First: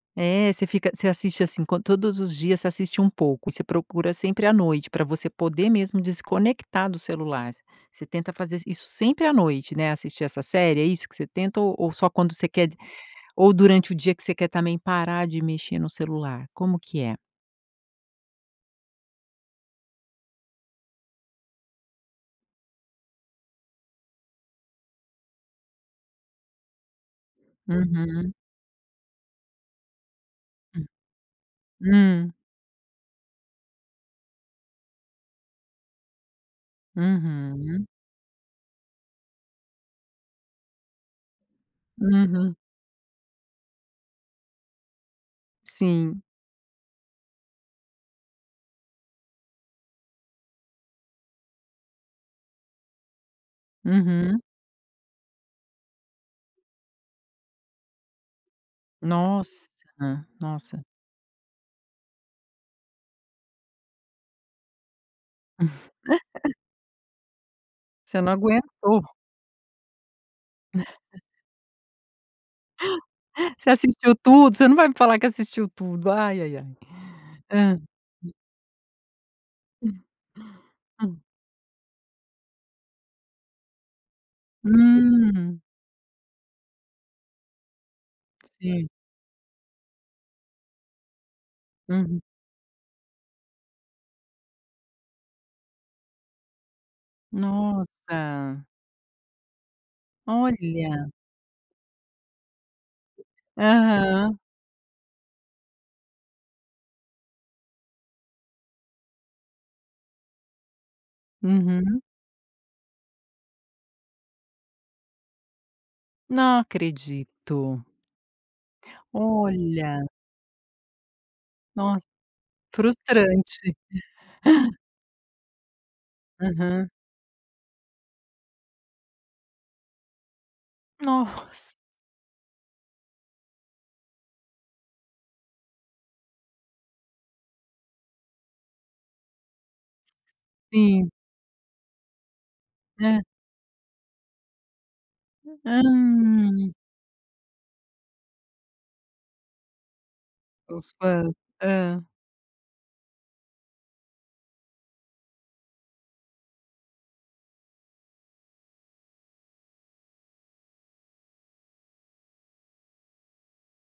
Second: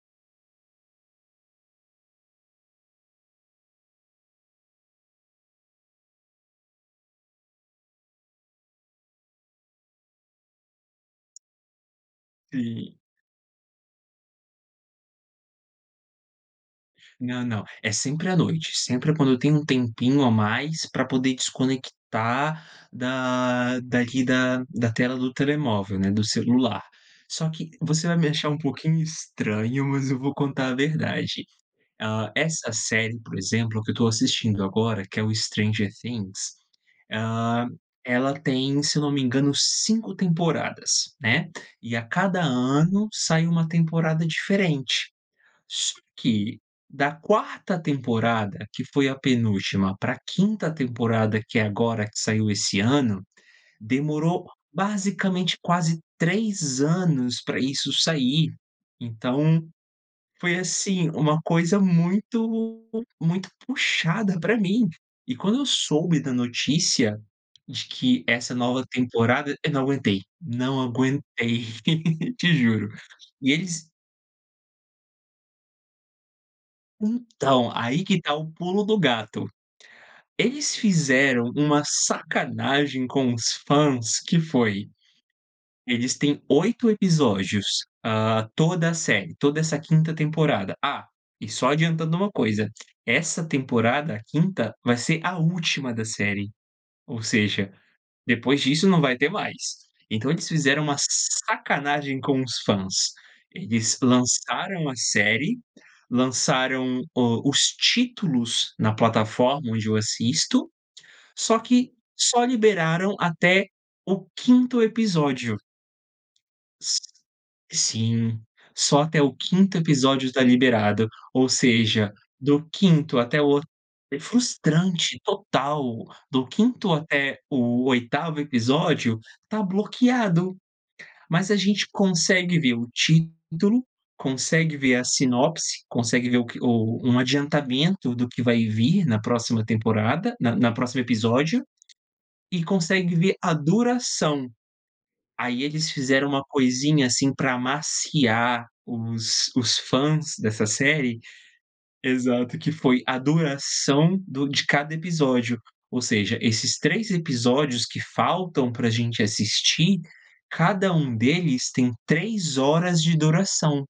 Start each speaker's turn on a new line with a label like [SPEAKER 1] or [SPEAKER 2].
[SPEAKER 1] É, você fica você assiste, assim, co todos os dias, você assiste um pouco, e você procura sempre à noite, pra você poder mesmo desconectar do celular. Você tenta fazer i isso sempre à noite, né, assistir essa série, é isso que você tenta? Ou ou só quando você quer d
[SPEAKER 2] Sim.
[SPEAKER 1] ou durante o dia, que você quer também parar de mexer no celular, como que é?
[SPEAKER 2] Não, não, é sempre à noite, sempre quando eu tenho um tempinho a mais, pra poder desconectar da daqui da da tela do telemóvel, né, do celular. Só que, você vai me
[SPEAKER 1] Uhum.
[SPEAKER 2] achar um pouquinho estranho, mas eu vou contar a verdade. Ah,
[SPEAKER 1] Hum.
[SPEAKER 2] essa série, por exemplo, que eu estou assistindo agora, que é o Stranger Things, ah,
[SPEAKER 1] Uhum.
[SPEAKER 2] ela tem, se eu não me engano, 5 temporadas, né, e a cada
[SPEAKER 1] Uhum.
[SPEAKER 2] ano, sai uma temporada diferente. Só
[SPEAKER 1] Sim.
[SPEAKER 2] que, da 4ª temporada, que foi a penúltima, pra 5ª temporada, que é agora, que saiu esse ano,
[SPEAKER 1] Uhum.
[SPEAKER 2] demorou basicamente quase 3 anos pra isso sair. Então,
[SPEAKER 1] Nossa.
[SPEAKER 2] foi
[SPEAKER 1] Nossa.
[SPEAKER 2] assim, uma coisa muito muito puxada pra mim. E quando eu soube da notícia, de
[SPEAKER 1] Você
[SPEAKER 2] que
[SPEAKER 1] não
[SPEAKER 2] essa nova
[SPEAKER 1] aguentou.
[SPEAKER 2] temporada eu não aguentei, não aguentei. Te juro. E
[SPEAKER 1] Você
[SPEAKER 2] eles
[SPEAKER 1] assistiu tudo você não vai me falar que assistiu tudo. Ai, ai, ai.
[SPEAKER 2] Então,
[SPEAKER 1] Hã.
[SPEAKER 2] aí que tá o pulo do gato. Eles fizeram uma sacanagem com os fãs, que foi:
[SPEAKER 1] Hum.
[SPEAKER 2] eles têm 8 episódios, ah,
[SPEAKER 1] Sim.
[SPEAKER 2] toda a série, toda essa 5ª temporada ah, e só adiantando
[SPEAKER 1] Uhum.
[SPEAKER 2] uma coisa, essa temporada, a 5ª, vai ser a última da série, ou seja, depois
[SPEAKER 1] Nossa.
[SPEAKER 2] disso, não vai ter mais. Então eles fizeram uma
[SPEAKER 1] Olha.
[SPEAKER 2] sacanagem com os fãs. Eles
[SPEAKER 1] Aham.
[SPEAKER 2] lançaram a série, lançaram o os títulos na plataforma onde eu assisto, só que
[SPEAKER 1] Uhum.
[SPEAKER 2] só liberaram até o 5º episódio.
[SPEAKER 1] Não
[SPEAKER 2] S
[SPEAKER 1] acredito.
[SPEAKER 2] sim, só até o 5º
[SPEAKER 1] Olha.
[SPEAKER 2] episódio tá liberado, ou
[SPEAKER 1] Nossa.
[SPEAKER 2] seja, do 5º até o
[SPEAKER 1] Frustrante.
[SPEAKER 2] é frustrante, total. Do
[SPEAKER 1] Aham.
[SPEAKER 2] 5º até o 8º episódio, tá bloqueado. Mas a
[SPEAKER 1] Nossa.
[SPEAKER 2] gente consegue ver o título, consegue ver a sinopse, consegue ver o que o um adiantamento do que vai vir na próxima temporada na na próxima
[SPEAKER 1] Sim.
[SPEAKER 2] episódio, e consegue
[SPEAKER 1] Hã.
[SPEAKER 2] ver a duração. Aí
[SPEAKER 1] Hã.
[SPEAKER 2] eles fizeram uma coisinha, assim, pra amaciar os os fãs dessa
[SPEAKER 1] Os
[SPEAKER 2] série
[SPEAKER 1] fãs. Hã.
[SPEAKER 2] exato, que foi a duração do de cada episódio, ou seja, esses 3 episódios que faltam pra gente assistir, cada um deles tem 3 horas de duração.